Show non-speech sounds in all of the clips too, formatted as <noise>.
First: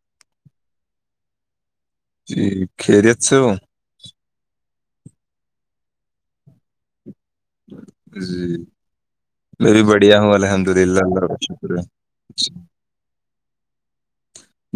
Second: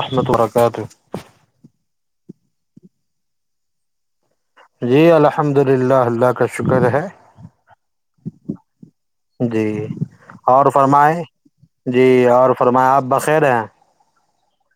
اح میں تارا قید جی کے جچ جی الحمد للہ اللہ کا شکر ہے جی جی میں بھی بڑھیا ہوں الحمد اور للہ فرمائیں اللہ کا شکر ہے جی اور فرمائیں آپ بخیر ہیں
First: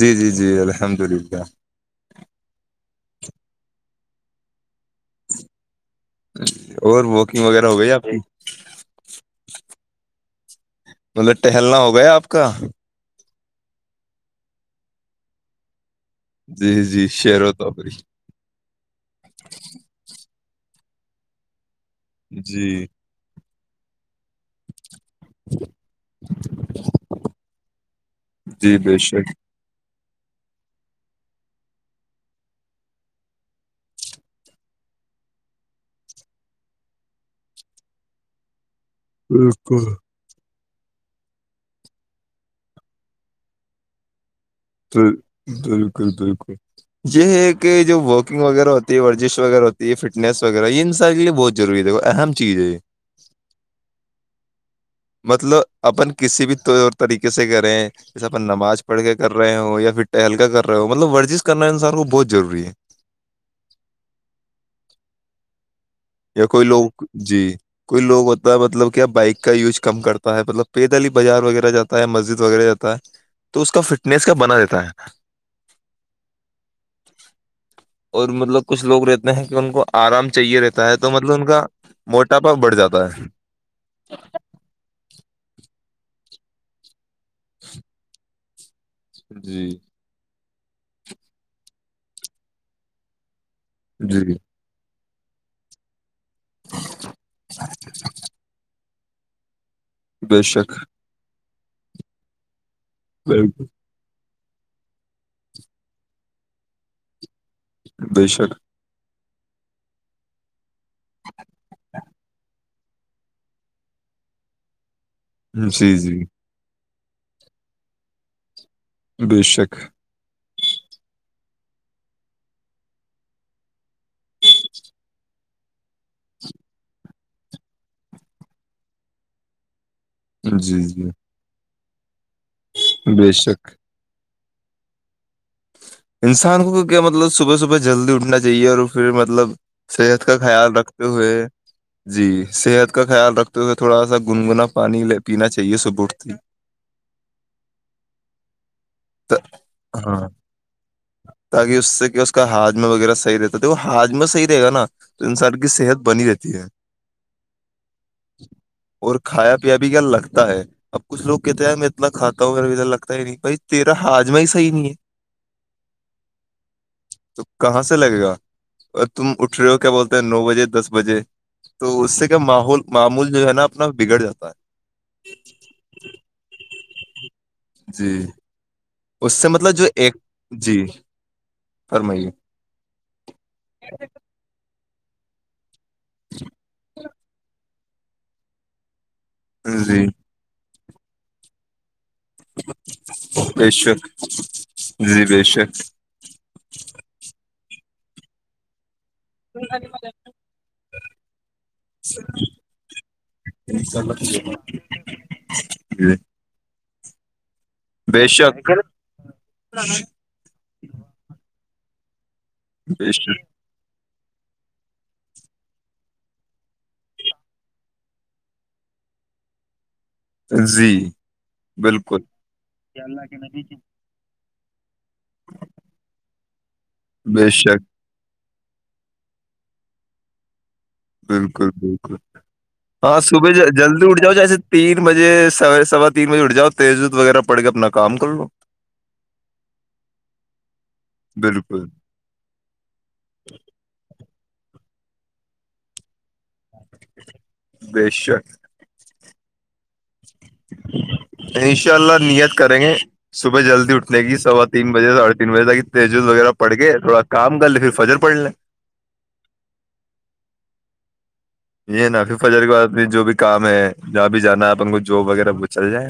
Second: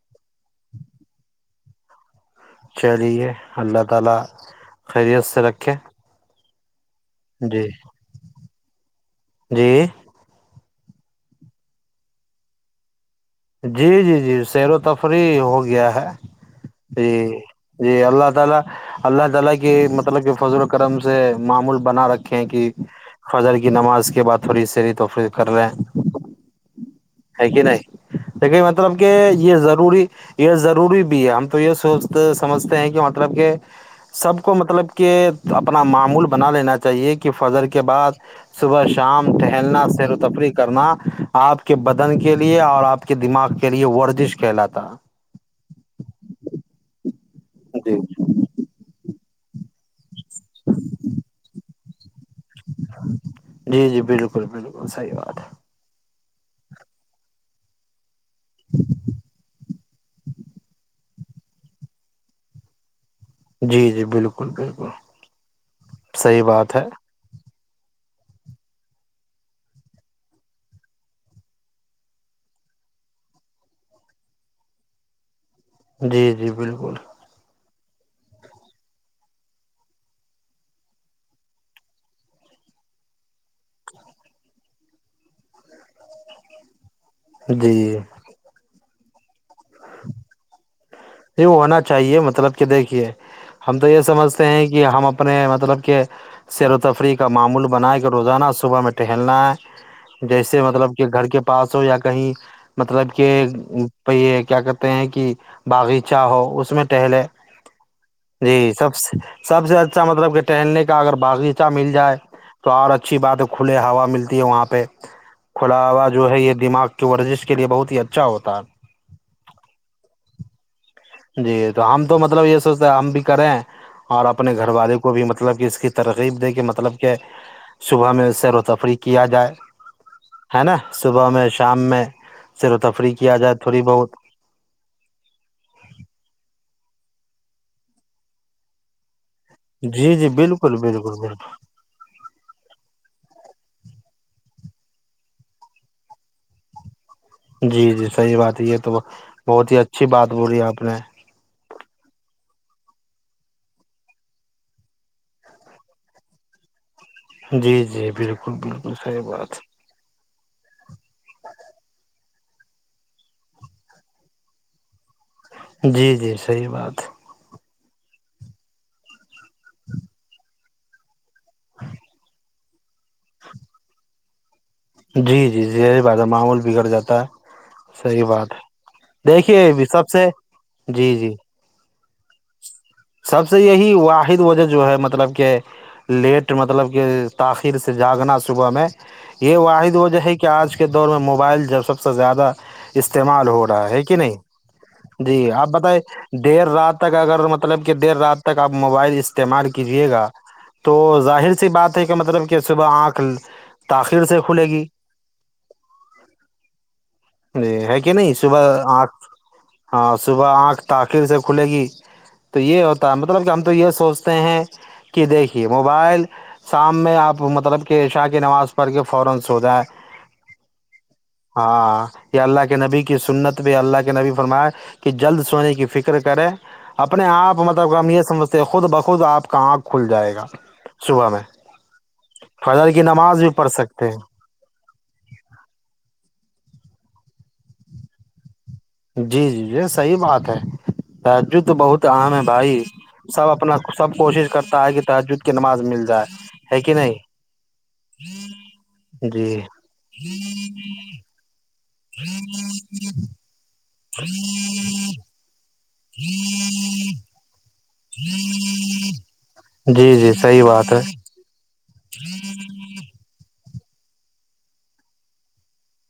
جی جی جی الحمد للہ تعالا خیریت سے رکھیں اور واکنگ وغیرہ ہو گئی آپ کی جی مطلب ٹہلنا ہوگیا آپ کا جی جی جی سیر و تفری ہو گیا ہے جی شیر و تفری جی اللہ تعالا اللہ تعالا کی مطلب کہ فضل کرم سے معمول بنا رکھے ہیں کہ جی فجر کی نماز کے بع تھوڑی سری تو کر رہ ہے کہ نہیں دیکے جی بے مطلب کہ شک یہ ضرور یہ ضروری بھی ہے ہم تو یہ سو سمجھتے ہیں کہ مطلب کہ سب کو مطلب کہ اپنا معمول بنا لینا چاہیے کہ فضر کے بعد صبح شام ٹہلنا بالکل سیر و تفریح کرنا آپ کے بدن کے لیے اور آپ کے کے دماغ کے لیے ورزش کے بالکل بالکل یہ ہے کہ جی جو واکنگ وغیرہ ہو ورزش وغیر ہوتی یہ ف نس وغیرہ یہ ساری لی بہت ج جوورا اہم چیز ہے یہ۔ جی جی بالکل بالکل صحیح بات مطلب اپن کسی بھی طریقے سے کریں جسے اپ نماز پڑھ کے کر رہے ہووں یا پھر پہل کاا کر رہا ہو مطلب ورزش کرنا انسان کو بہت ضروری ہے جی جی بالکل بالکل صحیح یا کوئی بات ہے لوگ جی کوئی لوگ ہوتا ہے مطلب کیا بائک کا یوز کم کرتا ہے مطلب پید علی بازار وغیرہ جاتا ہے مسجد وغیرہ جاتا ہے تو اس کا فٹنیس کا بنا دیتا ہے نا جی جی بالکل اور مطلب کچھ لوگ رہتے ہیں کہ ان کو آرام چاہیے رہتے تا ہے تو مطلب ان کا موٹاپا بڑھ جاتا ہے جی جی یہ ہونا چاہیے مطلب کہ دیکھیے ہم تو یہ جی سمجھتے ہیں کہ ہم م نے مطلب کیا سیر و تفریح کا معمول بناائے کے روزانہ صبح میں تھنا بے جیسے شک مطلب کہ گھر کے پاس ہو یا کہیں مطلب کہ پئی کیا کہتے ہیں کہ باغیچہ ہو اس میں ٹہلے بے شک جی سب سے سب سے اچھا مطلب کہ ٹہلنے کا اگر باغیچہ مل جائے تو اور اچھی بات ہے کھلے ہوا ملتی ہے وہاں پہ کھلا جی ہووا جی جو ہے یہ دماغ جو ورزش کے لیے بہت ہی اچھا ہوتا ہے بے شک جی تو ہم تو مطلب یہ سوچتے ہم بھی کریں اور اپنے گھر والے کو بھی مطلب کہ اس کی ترغیب دے کے مطلب کہ صبح میں اس سیر و تفری کیا جائے ہے نا جی جی صبح میں شام میں سیر و تفریح بے کیا جائے شک تھوڑی بہت انسان کو کیا مطلب صبح صبح جلدی اٹھنا چاہیے اور پھر مطلب جی صحت جی کا خیال بالکل رکھتے بالکل ہوئے بالکل جی صحت کا خیال رکھ توے تھوڑا سا گنگنا پانیے پینا چاہیے صبح اٹتی جی جی صحیح بات یہ تو تا- بہت ہی اچھی ہاں بات بو رہ آپ نے تاکہ اس سے کیا اس کا ہاجم وغیرہ صحیح رہتا تھا وہ ہاج میں صحی رہے گا نا تو انسان کی صحت بنی رہتی ہے جی جی بالکل بالکل اور صحیح کھایا بات پیا بھی کیا لگتا ہے اب کچھ لوگ کہتے ہیں میں اتنا کھاتا وغیرہ لگتا ہے نہیں ب تیرا ہاجما ہی صحی نہیں ہے جی جی صحیح بات تو کہاں سے لگے گا اور تم اٹھ رہے ہو کیا بولتے ہیں نو بجے دس بجے تو اس سے کیا ماحول معمول جو ہے نا اپنا بگڑ جاتا ہے جی جی ری بات ہے معاول بگڑ جاتا <inaudible> جی صحیح بات ہے اس سے مطلب جو دیکھیے سب ایک سے جی جی فرمائیے <inaudible> سب سے یہی واحد وجہ جو ہے مطلب کہ لیٹ مطلب کہ طاقت سر سے جاگنا صبح میں یہ واحد جی وجہ ہے کہ آج دور میں موبائل جب سک سے زیادہ استعمال ہو بے رہا ہے شک کہ نہیں بے جی آپ شک بتائ دیر رات تک اگر مطلب کہ دیر رات تک آپ موبائل اس استعمال کیجیے گا تو ظاہر سی بات ہے کہ مطلب کہ صبح آنکھ تاخیر سے جی کھلے گی جی ہے کہ بے نہیں صبح شک آھ ہاں صبح آٹھ تاخیر سے کھلے گی تو یہ بے ہوتا ہے شک مطلب کہ ہم تو یہ سوچ جی <unintelligible> ہاں بالکل یا اللہ کے نبی کی سنت بھی اللہ کے نبی فرماش کہ جلد سونے کی فکر کریں اپنے بے آپ شک مطلب یہ سمجھ خود بخود آپ کا آنکھ کھل جائے گا صبح میں بالکل بالکل فجر کی ہاں نماز صبح بھی پڑھ جلدی سکتے ہیں اٹھ جؤ جیسے تین بجے س سوا تین بجے اٹھ جاؤ تیزت وغیرہ پڑ کے اپنا کام کر لو جی جی یہ صحی بات ہے رج تو بالکل بہت عام ہے بھائی سب اپنا سب کوشش کرتا ہے کہ تحجد کی نماز مل جائے ہے کہ نہیں بے شک <inaudible> جی انشاء اللہ نیت کریں گے صبح جلدی اٹھنے کی سوا تین بجے ساڑھے تین بجے تک تیجز وغیرہ پڑ کے تھوڑا کام کر لے پھر فجر پڑ لیں جی جی صحیح بات ہے یہ ناف فجر کے بد میں جو بھی کام ہے جہاں بھی جانا ہے ان کو جاب وغیرہ وہ چل جائے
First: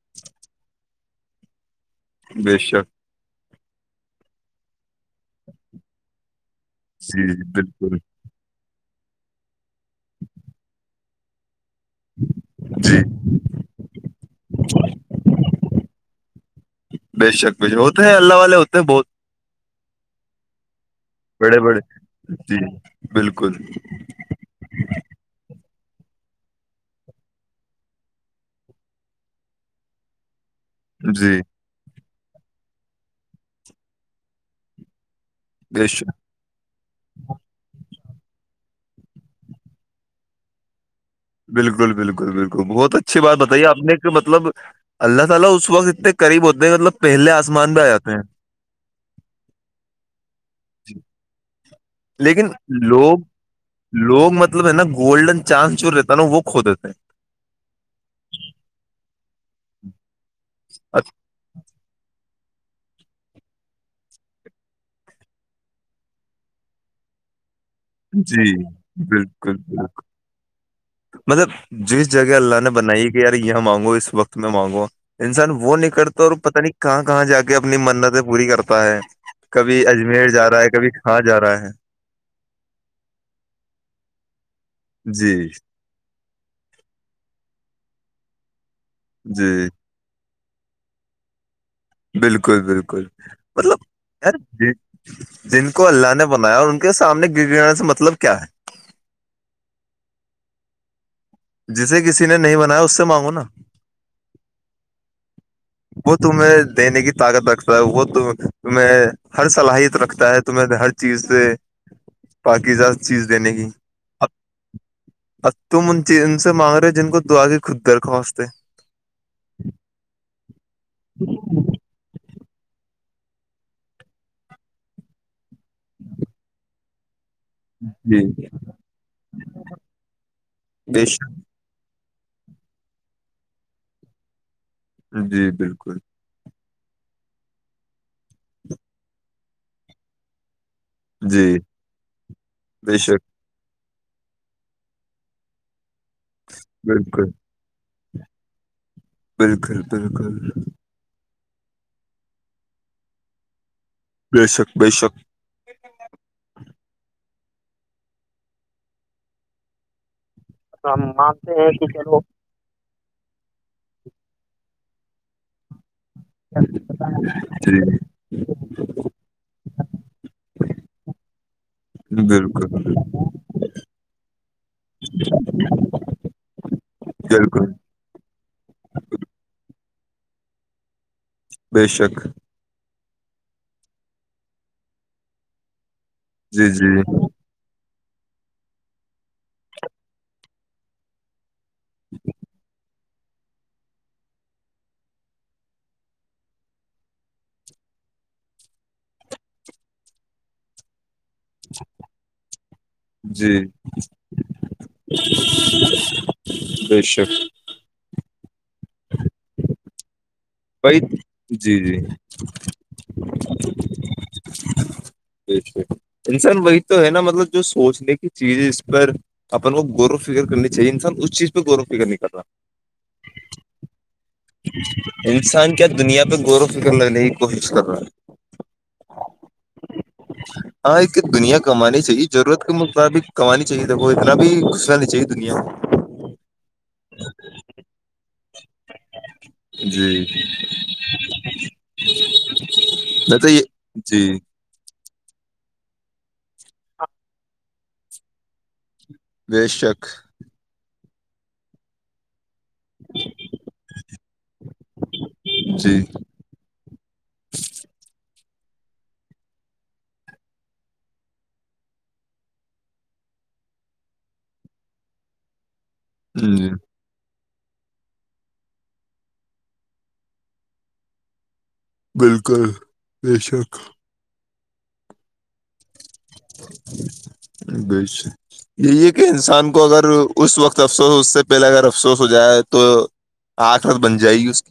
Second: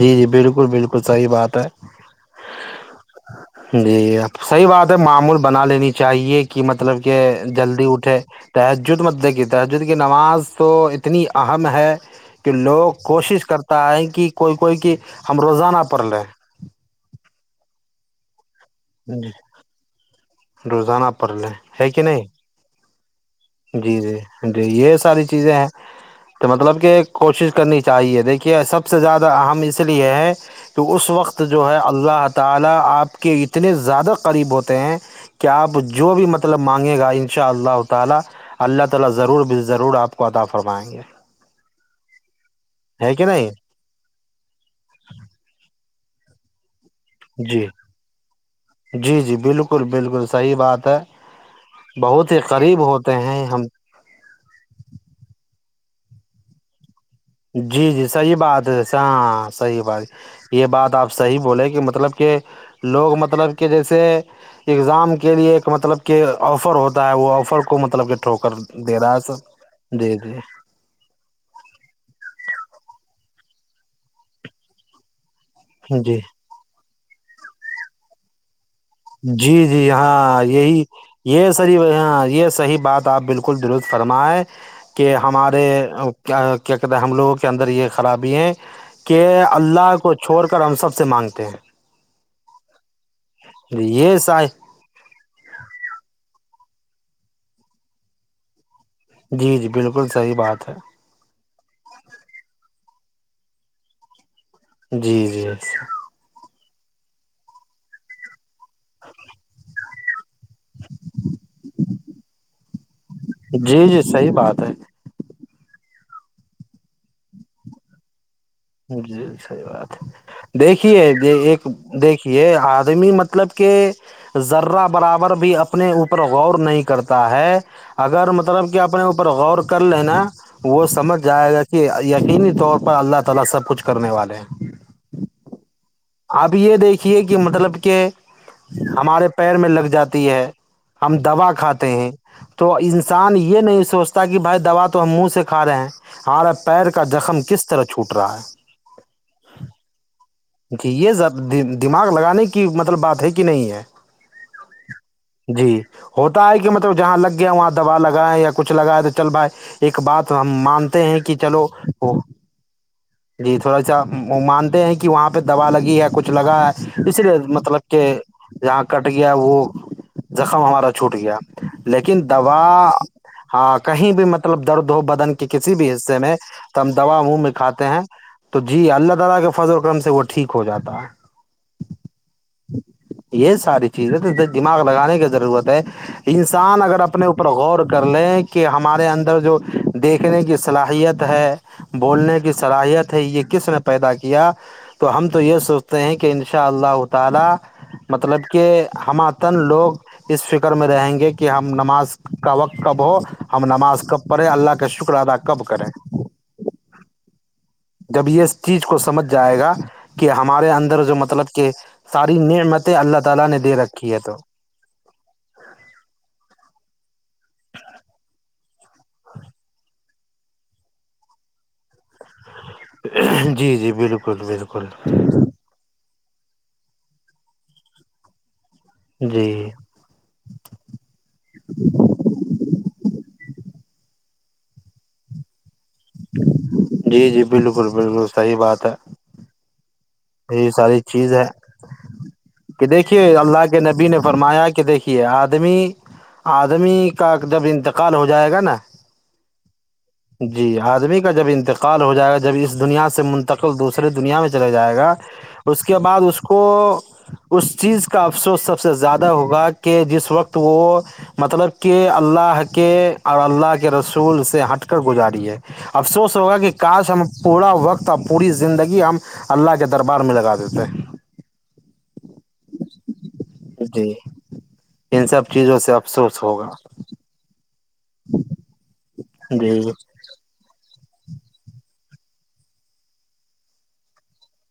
جی جی بالکل بالکل صحیح بات ہے بے شک جیب صحیح بات ہے معمول بنا لینی چاہیے کہ مطلب کہ جی جی جلدی بالکل اٹھے تو جو مدے تجد کی نماز تو اتنی آ ہم ہے کہ لوگ جی کوشش کرتا ہے کہ کوئی کوئی کہ ہم روزانہ پڑ رہے بے شک ب ہو تو ہے اللہ والے ہو ہی <inaudible> روز <inaudible> بڑے بڑے جی بالکل جی جی جی یہ ساری چیزیں ہیں تو مطلب کہ کوشش کرنی چاہیے دیکھیے سب سے زیادہ اہم اس لیے ہے تو اس جی وقت جو ہے اللہ تعالا آپ کے اتنے زیادہ قریب ہوتے ہیں کہ کیا آپ بے جو شک بھی مطلب مانگے گا ان شاء اللہ تالا اللہ تعالی ضرور اپ کو عطا فرمائیں گے بالکل بالکل بالکل بہت ہے اچھی کہ بات نہیں بتائی اپ نے مطلب اللہ تعالی اس وقت اتنے قریب ہوتے ہیں مطلب پہلے جی آسمان پہ آ جاتے ہیں جی جی بالکل بالکل صحی بات ہے جی۔ بہت ہی لیکن قریب ہوتے لوگ ہیں ہم لوگ مطلب ہے نا گولڈن چانس چور رہتے د وہ کھو دیتے ہیں جی جی صحیح بات ہے ہاں صحیح بات یہ بات آپ صحیح بولے کہ مطلب کہ لوگ مطلب کہ جیسے ایگزام کے لیے ایک مطلب کہ آفر ہوتا ہے وہ آفر کو کو مطلب کہ اچ- جی ٹھوکر دے رہا ہے بالکل بالکل سب جی جی مطلب جس جگہ اللہ نے بنائی کہ یار یہاں مانگو اس وقت میں مانگو انسان وہ نہیں جی کرتا اور پتہ نہیں کہاں کہاں جا کے اپنی منت پوری کر جی جی ہاں یہی کبھی کہاں جا یہ رہا ہے صحیح ہاں یہ صحیح بات آپ بالکل درست فرمائے کہ جی ہمارے کیا کہتے ہیں ہم لوگوں کے اندر یہ خرابی ہیں کہ جی اللہ کو چھوڑ کر ہم سب سے مانگتے ہیں بالکل بالکل مطلب جی یہ یار صح جن کو اللہ نے بنایا اور ان کے سامنے گر گانے سے مطلب کیا ہے جی جی بالکل صحیح بات ہے تمانگ ہو نا <inaudible> جی جی وہ تمہیں دینے کی طاقت رکھتا ہے وہ ت تمہیں ہر صلاحیت رکھتا ہے تو میں نے ہر چیز سے پاکیزہ چیز دینے کی جی جی صحیح بات ہے تم ان ان سے مانگ رہے جن کو دعا کی خود درخوا جی سحی بات ہے دیکھیے ایک دیک یہ آدمی مطلب کہ ذرہ برابر بھی اپنے اوپر غور نہیں کرتا ہے جی اگر مطلب کہ اپنے اوپر غور کر لےینا وہ بے سمجھ شک جائے گا کہ ای یقینی طور پر اللہ تلا سب کچھ کرنے والے ہیں جی بالکل اب یہ دیکھیے کہ مطلب کہ ہمارے پیر میں لگ جاتی ہے ہم جی دوا کھاتے ہیں تو بے شک انسان یہ نہیں سوچتا کہ بھائی دوا تو ہم منہ سے کھا رہے ہیں ہالب پیر کا بالکل زخم کس طرح کیا چھوٹ رہا ہے بالکل بالکل زیاد دماغ لگانے کی مطلب بات ہے کہ نہیں ہے بے شک بے شک جی ہوتا ہے کہ مطلب جہاں لگ گیا وہاں دوبا لگاائے یا کچھ لگیا تو چل بھائی ایک بات تو ہم تو مانتے ہم ہیں کہ مانتے چلو ہیں کہ وہ چلو جی تھوڑا سا مانتے ہیں کہ وہاں پہ تو دوا لگی ہے جی بالکل بالکل <inaudible> ٹھیک ہو جاتا ہے بے شک یہ ساری چیزیں تو دماغ لگانے کی ضرورت ہے جی انسان اگر جی اپنے اوپر غور کر لیں کہ ہمارے اندر جو دیکھنے کی صلاحیت ہے بولنے کی صلاحیت ہے یہ کس نے پیدا کیا تو ہم تو یہ سوچتے ہیں کہ ان شاء اللہ تعالا مطلب کہ ہمات لوگ اس فکر میں رہیں گے کہ ہم نماز کق کب ہو جی ہم نماز کب پڑے اللہ کا شکر ادا کب کریں بے شک یہ اس چیز کو سمجھ جائے گا کہ کہ ہمارے بھائی اندر جو مطلب جی کہ جی ساری نعمتیں اللہ تعالا نے دے رکھی ہے تو بے شک انسان وہی تو ہے نا مطلب جو سوچنے کی چیز اس پر اپن کو غور و فکر کرنی چاہیے انسان اس چیز پہ غور و فکر نہیں کر رہا جی جی بالکل بالکل انسان کیا دنیا غور و فکر لگنے کی کوشش کر رہا ہے جی ہاں ایک دنیا کمانی چاہیے ضرورت کے مطابق کمانی چاہیے دیکھ ملبھی کسنی چاہیے دنیا سہی <inaudible> جی جی بالکل بالکل صحیح بات ہے میں۔ جی یہی ساری چیز ہے کہ دیکھیے میں تو یہ اللہ کے نبی نے جی فرمایا کہ دیکھیے آدمی آدمی کا جب انتقال ہو جائے گا نا بے شک می کا جب انتقال ہو جائے گا جب اس دنیا سے منتقل دوسرے دنیا میں چلاے جائے گا اس جی کے بعد اس کو اس چیز کا افسوس سب سے زیادہ ہوگا کہ جس وقت وہ مطلب کہ اللہ کے اور اللہ کے رسول سے ہٹ کر گزاری ہے افسوس ہوگا جی کہ کاس ہم پورا وقت ا پوری زندگی ہم اللہ کے د دربار میں لگا دیتے بالکل بے شک جی ان سب چیزوں سے افسوس ہوگا بے شک یہ کہ انسان جی کو اگر اس وقت افسوس اس سے پہلے اگر افسوس ہو جائے تو آٹھ اور بن جائے گی اس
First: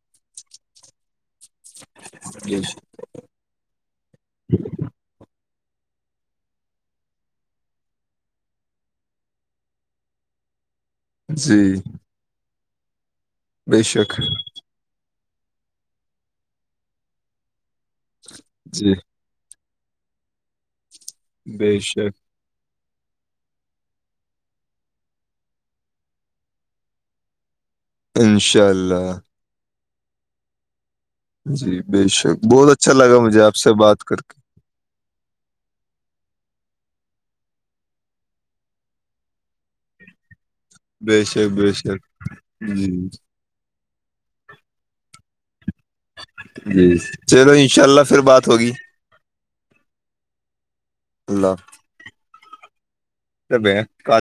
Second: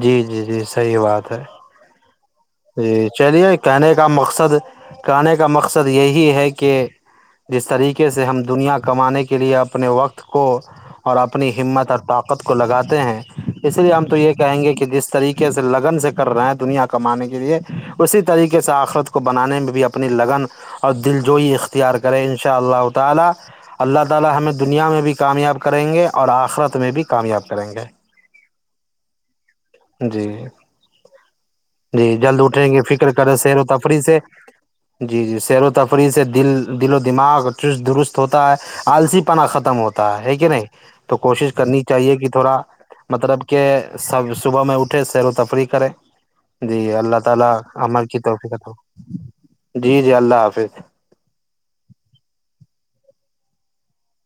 جی جی جی صحیح بات ہے کی جی چلیے کہنے کا مقصد کہنے کا مقصد مقصد یہی ہے کہ جس طریقے سے ہم دنیا کمانے کے لیے اپنے وقت کو اور اپنی جی ہمت اور طاقت کو لگاتے ہیں اس بے لیے ہم تو شک یہ کہیں گے کہ جس طریقے کیسے لگن سے کر رہے ہیں دنیا کمانے کے جی لیے اسی طریقے سے جی آخرت کو بنانے میں بھی اپنی لگن اور دل جو ہی بے اختیار شک کریں ان شاء اللہ تعالی اللہ تعالی ہمیں دنیا میں بھی کامیاب کریں گے اور اخرت میں بھی کامیاب کریں گے انشاءاللہ جی بے جی جلد شک بہت اٹھیں گے اچھا فکر لگا کریں مجھے آپ سیر و تفریح بات سے کر کے جی جی سیر و تفریح سے دل دل و دماغ چست درست ہوتا ہے آلسی پن ختم ہوتا ہے کہ نہیں تو بے کوشش شک بے کرنی شک چاہیے کہ تھوڑا جی مطلب کہ سب اٹھے سیر و تفریح کریں جی اللہ چلو تعالی انشاءاللہ عمل کی پھر بات توفیق عطا ہوگی فرماے جی جی اللہ جی اللہ دو بہن کا